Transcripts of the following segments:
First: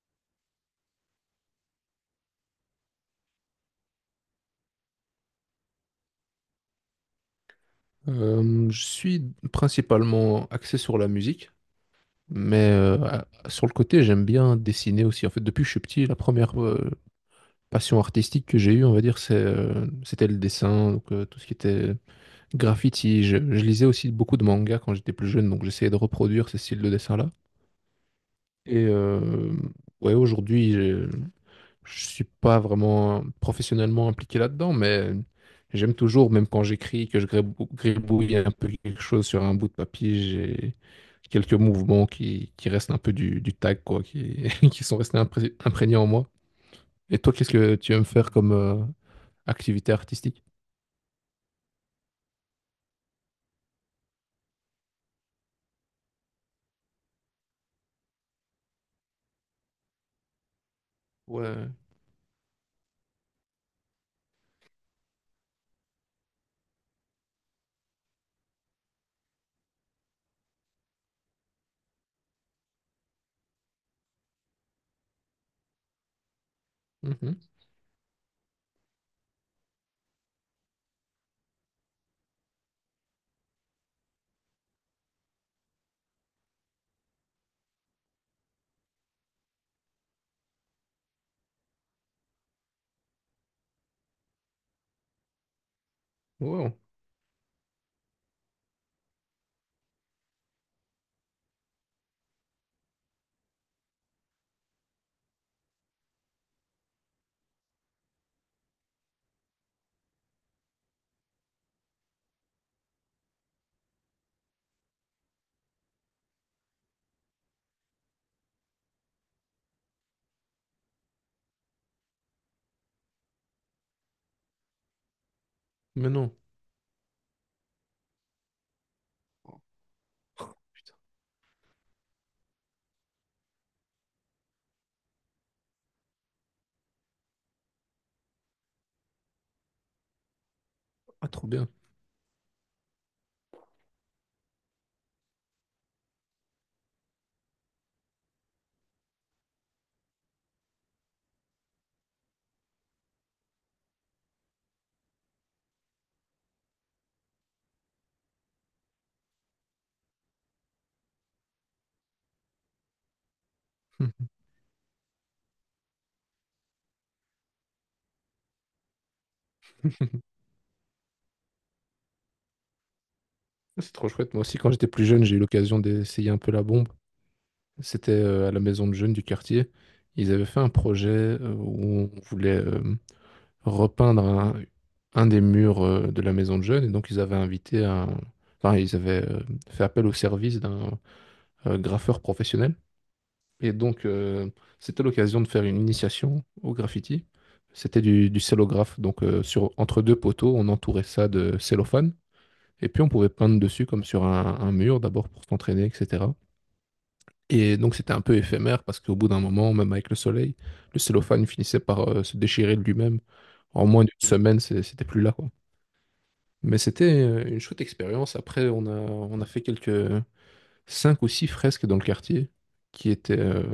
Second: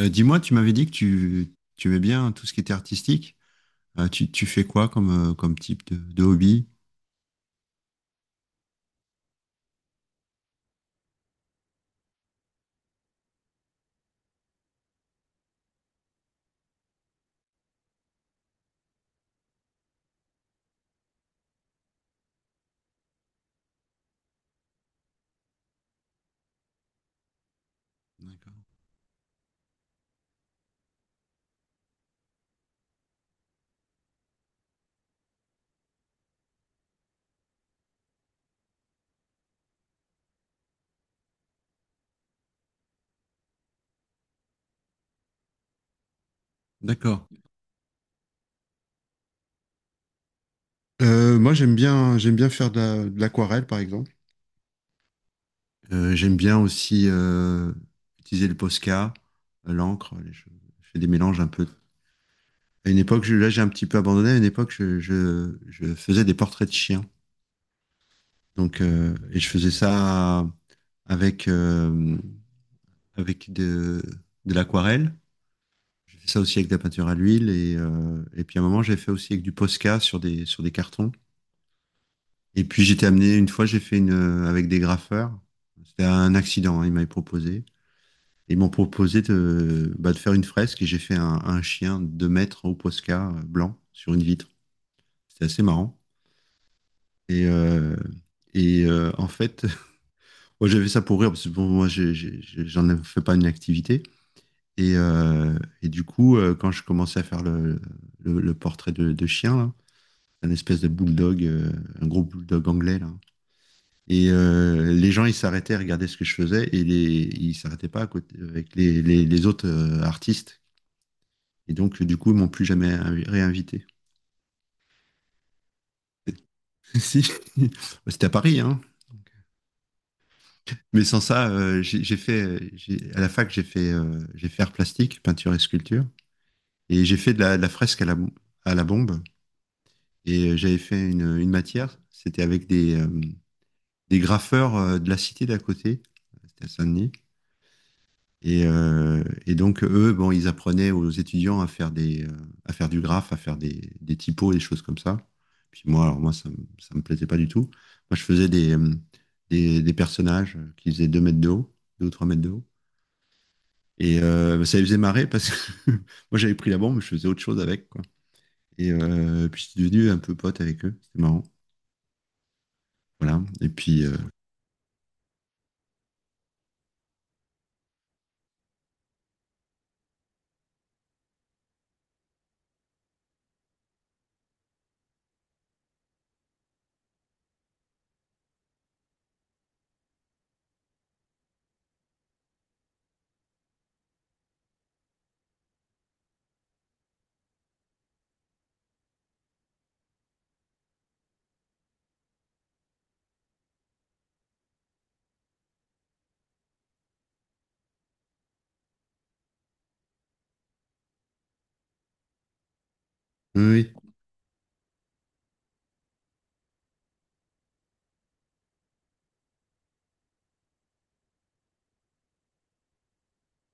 Dis-moi, tu m'avais dit que tu aimais bien tout ce qui était artistique. Tu fais quoi comme, comme type de hobby? Je suis principalement axé sur la musique, mais sur le côté, j'aime bien dessiner aussi. En fait, depuis que je suis petit, la première passion artistique que j'ai eue, on va dire, c'était le dessin, donc tout ce qui était graffiti. Je lisais aussi beaucoup de mangas quand j'étais plus jeune, donc j'essayais de reproduire ces styles de dessin-là. D'accord. Et ouais, aujourd'hui, je suis pas vraiment professionnellement impliqué là-dedans, mais j'aime toujours, même quand j'écris, que je gribouille un peu quelque chose sur un bout de papier, j'ai quelques mouvements qui restent un peu du tag, quoi, qui, qui sont restés imprégnés en moi. Et D'accord. toi, qu'est-ce que tu aimes faire comme activité artistique? Moi, j'aime bien faire de l'aquarelle, par exemple. J'aime bien aussi utiliser le Posca, l'encre, les choses. Je fais des mélanges un peu. Ouais. À une époque, là, j'ai un petit peu abandonné. À une époque, je faisais des portraits de chiens. Donc, et je faisais ça avec, avec de l'aquarelle. J'ai fait ça aussi avec de la peinture à Mhm. l'huile et puis à un moment j'ai fait aussi avec du Posca sur des cartons. Et puis j'étais amené une fois j'ai fait une avec des graffeurs. C'était un accident, hein, ils m'avaient proposé. Ils m'ont proposé de faire une fresque et j'ai fait un chien de 2 mètres au Posca blanc sur une vitre. C'était assez marrant. Wow. Et euh, En fait, moi j'avais ça pour rire parce que bon, moi fais pas une activité. Et, euh, et du coup, quand je commençais à faire le portrait de chien, là, un espèce de bulldog, un gros bulldog anglais là. Les gens, ils s'arrêtaient à regarder ce que je faisais et ils s'arrêtaient pas à côté avec les autres artistes. Et donc, du coup, ils m'ont plus jamais réinvité. Mais non. Si, c'était à Paris, hein. Oh, putain. Mais sans ça, à la fac, j'ai fait art plastique, peinture et sculpture, et j'ai fait de la fresque à la bombe. J'avais fait Ah, une, trop une bien. matière, c'était avec des graffeurs de la cité d'à côté, c'était à Saint-Denis. Et donc, eux, bon, ils apprenaient aux étudiants à faire du graphe, à faire des typos, des choses comme ça. Puis moi, alors moi, ça, ça me plaisait pas du tout. Moi, je faisais des personnages qui faisaient 2 mètres de haut, 2 ou 3 mètres de haut. Bah, ça les faisait marrer parce que moi, j'avais pris la bombe, mais je faisais autre chose avec, quoi. Puis, je suis devenu un peu pote avec eux. C'était marrant. Voilà. Et C'est puis, trop chouette. Moi aussi, quand j'étais plus jeune, j'ai eu l'occasion d'essayer un peu la bombe. C'était à la maison de jeunes du quartier. Ils avaient fait un projet où on voulait repeindre un des murs de la maison de jeunes. Et donc, ils avaient invité un... Enfin, ils avaient fait appel au service d'un graffeur professionnel. Et donc, c'était l'occasion de faire une initiation au graffiti. C'était du cellographe. Donc, entre deux poteaux, on entourait ça de cellophane. Et puis, on pouvait peindre dessus comme sur un mur, d'abord pour s'entraîner, etc. Et donc c'était un peu éphémère parce qu'au bout d'un moment, même avec le soleil, le cellophane finissait par se déchirer de lui-même. En oui, moins oui. d'une semaine, c'était plus là, quoi. Mais c'était une chouette expérience. Après, on a fait quelques cinq ou six fresques dans le quartier qui étaient euh,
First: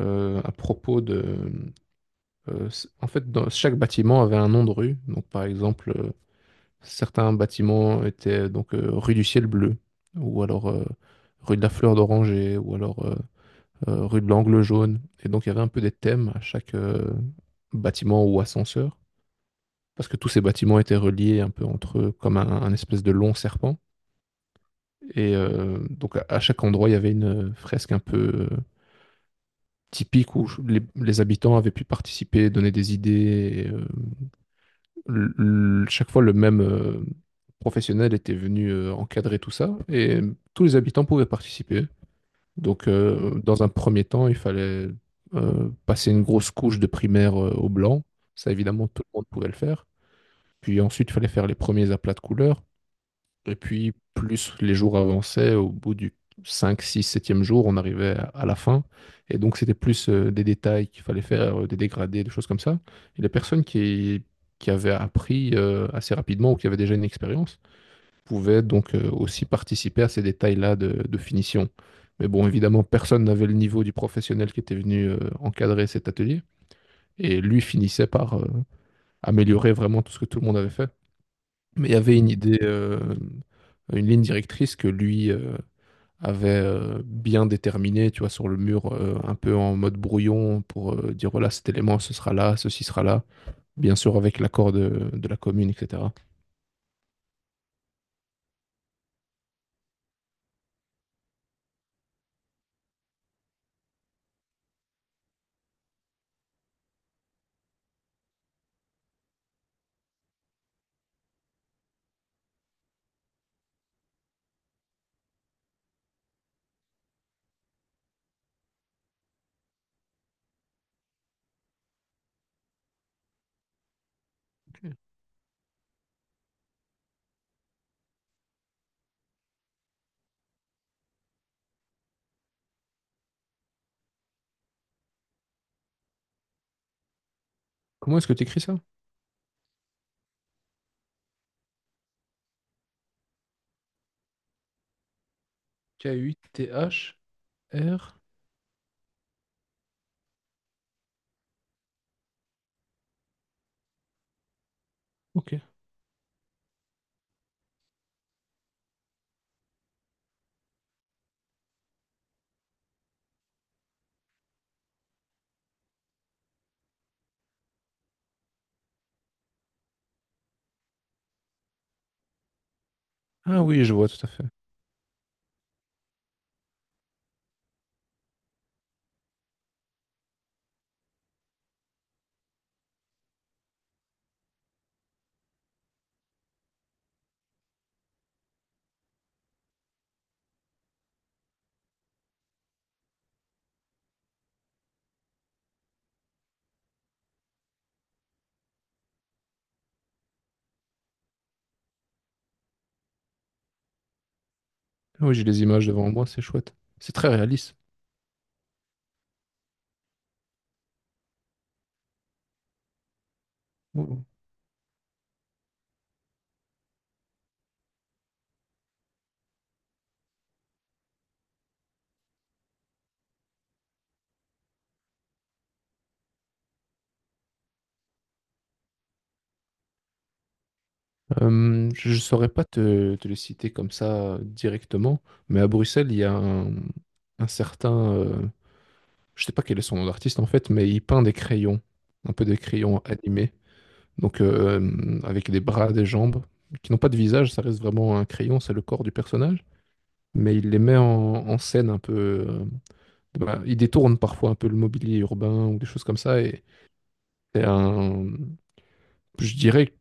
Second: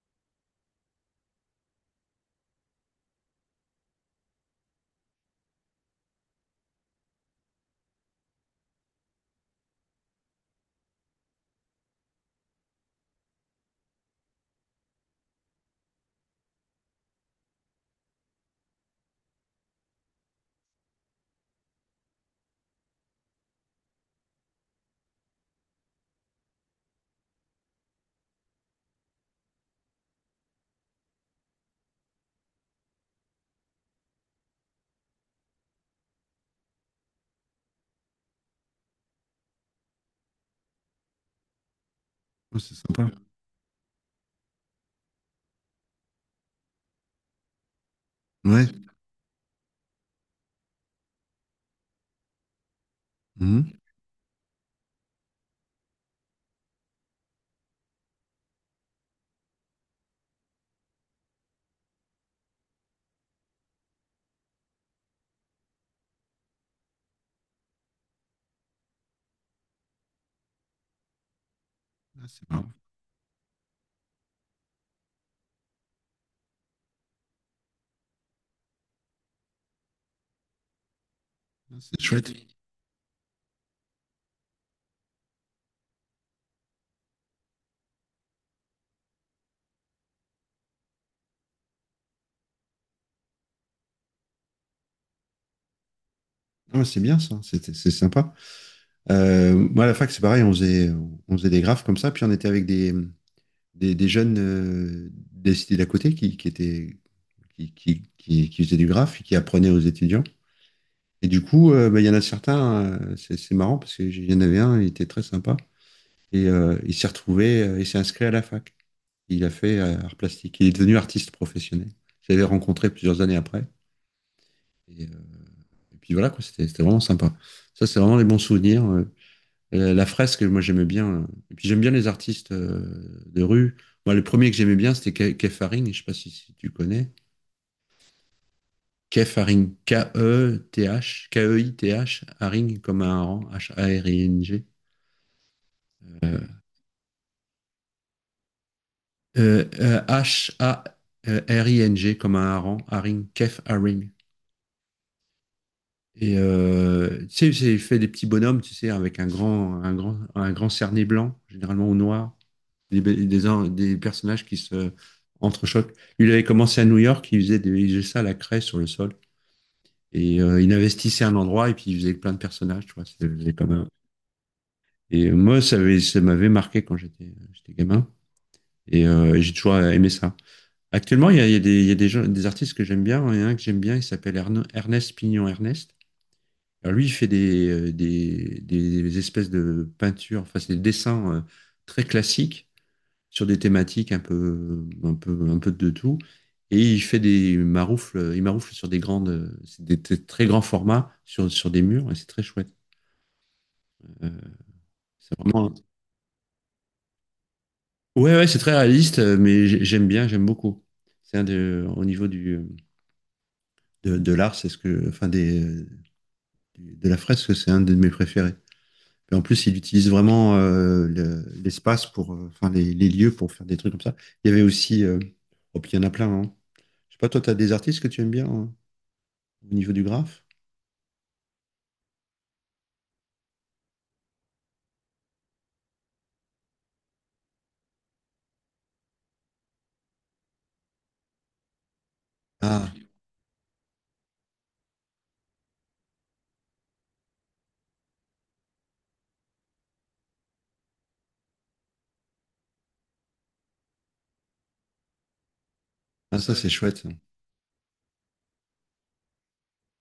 euh, à propos de... En fait, chaque bâtiment avait un nom de rue. Donc par exemple, certains bâtiments étaient donc rue du Ciel Bleu ou alors rue de la Fleur d'Oranger ou alors rue de l'Angle Jaune. Et donc, il y avait un peu des thèmes à chaque bâtiment ou ascenseur, parce que tous ces bâtiments étaient reliés un peu entre eux comme un espèce de long serpent. Et donc, à chaque endroit, il y avait une fresque un peu typique où les habitants avaient pu participer, donner des idées. Et, chaque fois, le même professionnel était venu encadrer tout ça, et tous les habitants pouvaient participer. Oh, c'est Donc, sympa. Dans un premier temps, il fallait passer une grosse couche de primaire au blanc. Ça, Ouais. évidemment, tout le monde pouvait le faire. Puis ensuite, il fallait faire les premiers aplats de couleurs. Et Mhm. puis, plus les jours avançaient, au bout du 5, 6, septième jour, on arrivait à la fin. Et donc, c'était plus des détails qu'il fallait faire, des dégradés, des choses comme ça. Et les personnes qui avaient appris assez rapidement ou qui avaient déjà une expérience, pouvaient donc aussi participer à ces détails-là de finition. Ah, Mais c'est bon, marrant. évidemment, personne n'avait le niveau du professionnel qui était venu encadrer cet atelier. Et lui finissait par améliorer vraiment tout ce que tout le monde avait fait. Ah, Mais il y c'est avait une chouette. idée, une ligne directrice que lui avait bien déterminée, tu vois, sur le mur, un peu en mode brouillon, pour dire, voilà, cet élément, ce sera là, ceci sera là. Bien sûr, avec l'accord de la commune, etc. Ah, c'est bien ça, c'est sympa. Moi, à la fac, c'est pareil, on faisait des graphes comme ça, puis on était avec des jeunes des cités d'à côté qui, étaient, qui faisaient du graphe et qui apprenaient aux étudiants. Et du coup, bah, il y en a certains, c'est marrant parce que j'y en avais un, il était très sympa, et il s'est inscrit à la fac. Il a fait art plastique, il est devenu artiste professionnel. Je l'avais rencontré plusieurs années après, Ok. et, euh, et puis voilà, quoi, c'était vraiment sympa. Ça, c'est vraiment les bons souvenirs. La fresque, moi j'aimais bien. Et puis j'aime bien les artistes de rue. Moi, le premier que j'aimais bien, c'était Kefaring. Je sais pas si tu connais. Comment est-ce que tu écris ça? Kefaring, K-E-T-H, Keith, Haring comme un hareng, Haring. K-U-T-H-R? Haring comme un hareng, Haring, Kef Haring. Ok. Tu sais, il fait des petits bonhommes, tu sais, avec un grand cerné blanc, généralement au noir. Des personnages qui se entrechoquent. Lui, il avait commencé à New York, il faisait ça à la craie sur le sol. Il investissait un endroit et puis il faisait plein de personnages, tu vois. C'était Ah comme oui, un- je vois tout à fait. Et moi, ça m'avait marqué quand j'étais gamin. J'ai toujours aimé ça. Actuellement, il y a des, il y a des, gens, des artistes que j'aime bien. Il y en a un que j'aime bien, il s'appelle Ernest Pignon Ernest. Alors lui, il fait des espèces de peintures, enfin, c'est des dessins très classiques, sur des thématiques un peu de tout. Et il fait des maroufles, il maroufle sur des grandes, très grands formats sur des murs et c'est très chouette. Euh, Ah oui, c'est j'ai les vraiment, images devant moi, c'est chouette. C'est très réaliste. ouais, ouais, c'est très réaliste, mais j'aime bien, j'aime beaucoup. Au niveau du, de, Oh. de l'art, c'est ce que, enfin, de la fresque, c'est un de mes préférés. Et en plus, il utilise vraiment l'espace pour, enfin, les lieux pour faire des trucs comme ça. Il y avait aussi, oh, puis il y en a plein, hein. Je sais pas, toi, t'as des artistes que tu aimes bien, hein, au niveau du graphe. Je ne saurais pas te les citer comme ça directement, mais à Bruxelles, il y a un certain... je ne sais pas quel est son nom d'artiste en fait, mais il peint des crayons, un peu des Ah, crayons animés, donc avec des bras, des jambes, qui n'ont pas de visage, ça reste vraiment un crayon, c'est le corps du personnage, mais il les met en scène un peu... bah, il détourne parfois un peu le mobilier urbain ou des choses comme ah, ça, ça et c'est chouette. C'est un... Je dirais qu'il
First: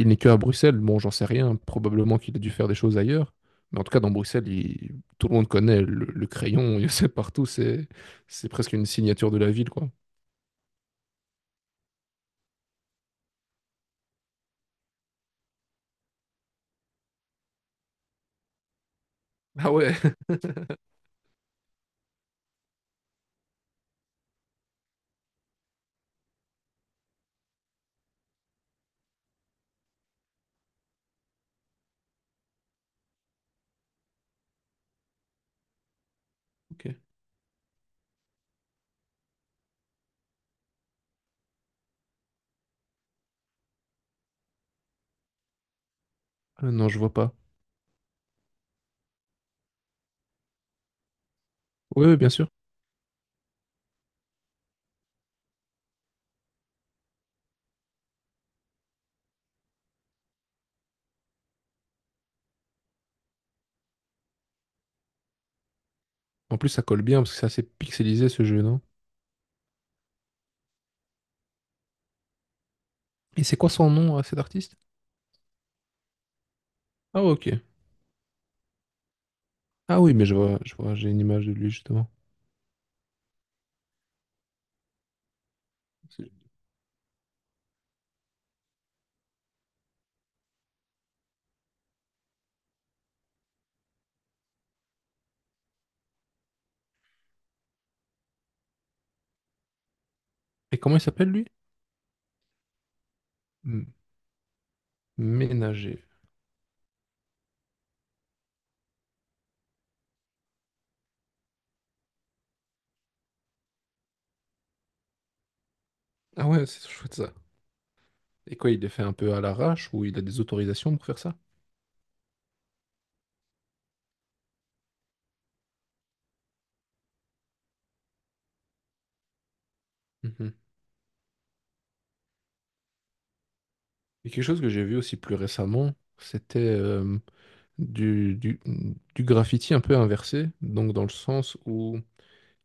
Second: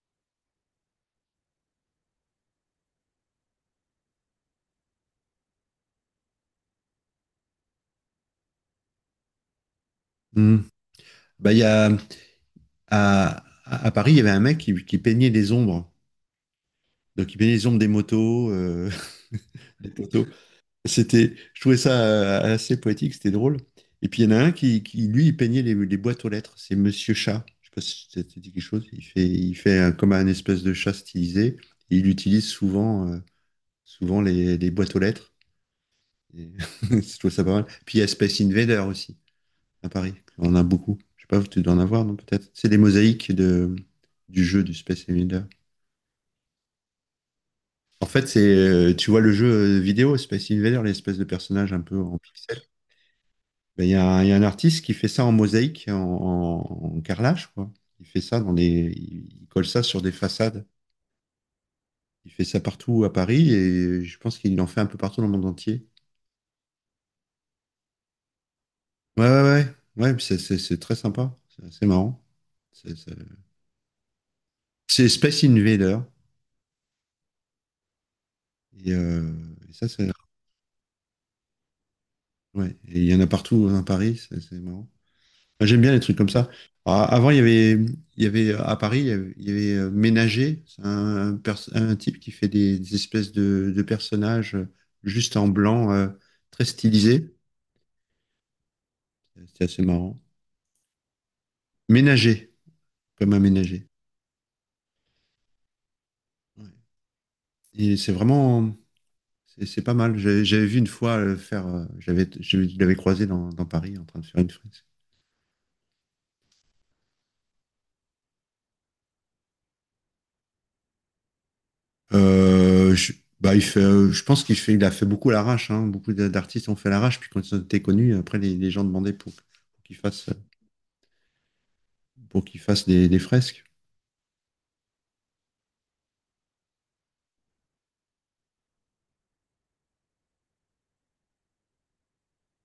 il n'est que à Bruxelles. Bon, j'en sais rien. Probablement qu'il a dû faire des choses ailleurs. Mais en tout cas, dans Bruxelles, tout le monde connaît le crayon. Il sait partout. C'est presque une signature de la ville, quoi. Hmm. Bah, à Paris, il y avait un mec qui peignait les ombres. Donc il peignait les ombres des motos, Ah des ouais. poteaux. Je trouvais ça assez poétique, c'était drôle. Et puis il y en a un lui, il peignait les boîtes aux lettres. C'est Monsieur Chat. Je sais pas si ça te dit quelque chose. Comme un espèce de chat stylisé. Et il utilise souvent les boîtes aux lettres. Et Ok. je trouve ça pas mal. Puis il y a Space Invader aussi. À Paris. On en a beaucoup. Je sais pas, tu dois en avoir, non, peut-être. C'est des mosaïques du jeu du Space Invader. Ah non, je vois pas. En fait, tu vois le jeu vidéo Space Invader, l'espèce de personnage un peu Oui, oui, en bien sûr. pixel. Ben, il y a un artiste qui fait ça en mosaïque, en carrelage, quoi. Il fait ça dans les, Il colle ça sur des façades. Il fait ça partout à Paris et je pense qu'il en fait un peu partout dans le monde entier. En plus, ça colle bien parce que c'est assez pixelisé ce jeu, non? Ouais, ouais, ouais. Ouais, puis c'est très sympa. C'est assez marrant. C'est c'est- Et c'est quoi son nom à cet artiste? c'est Space Invader. Ah ok. Et, euh, et ça, Ah c'est oui, mais je vois, j'ai une image de lui justement. ouais, et il y en a partout, hein, à Paris, c'est marrant. Moi, j'aime bien les trucs comme C'est- ça. Alors, avant, il y avait à Paris, il y avait Ménager, c'est un un type qui fait des espèces de personnages juste en blanc, très stylisés. C'est assez marrant. Et comment il s'appelle lui? Ménager, comme un ménager. M- Ménager. Ouais. Et c'est vraiment, c'est pas mal. J'avais vu une fois je l'avais croisé dans Paris en train de faire une, Ah ouais, c'est chouette ça. Et quoi, il les fait un peu à l'arrache ou il a des autorisations pour faire ça? Euh, je, bah, je pense qu'il fait, il a fait beaucoup à l'arrache, hein. Beaucoup d'artistes ont fait à l'arrache. Puis quand ils ont été connus, après, les gens demandaient pour qu'ils fassent, Mhm. pour qu'ils fassent des fresques. Et quelque chose que j'ai vu aussi plus récemment, c'était du, du, du graffiti un peu inversé, donc dans le sens où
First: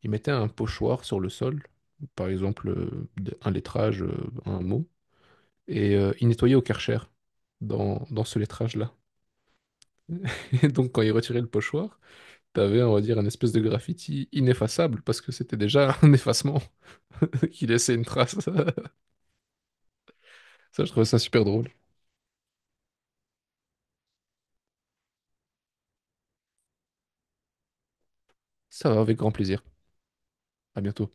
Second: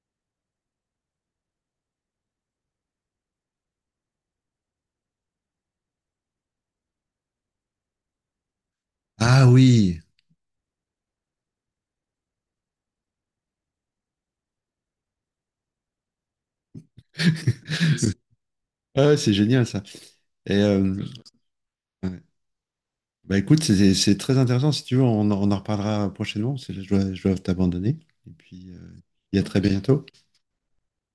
il mettait un pochoir sur le sol, par exemple un lettrage, un mot, et il nettoyait au Karcher dans ce lettrage-là. Ah oui! Et donc quand il retirait le pochoir, t'avais, on va dire, une espèce de graffiti ineffaçable, parce que c'était déjà un effacement qui laissait une trace. Ah, c'est génial ça. Et Ça, je euh, trouvais ça super drôle. Bah, écoute, c'est très intéressant. Si tu veux, on en reparlera prochainement, parce que là, je dois t'abandonner. Et puis, euh, Ça va, avec grand et à très plaisir. bientôt. À bientôt.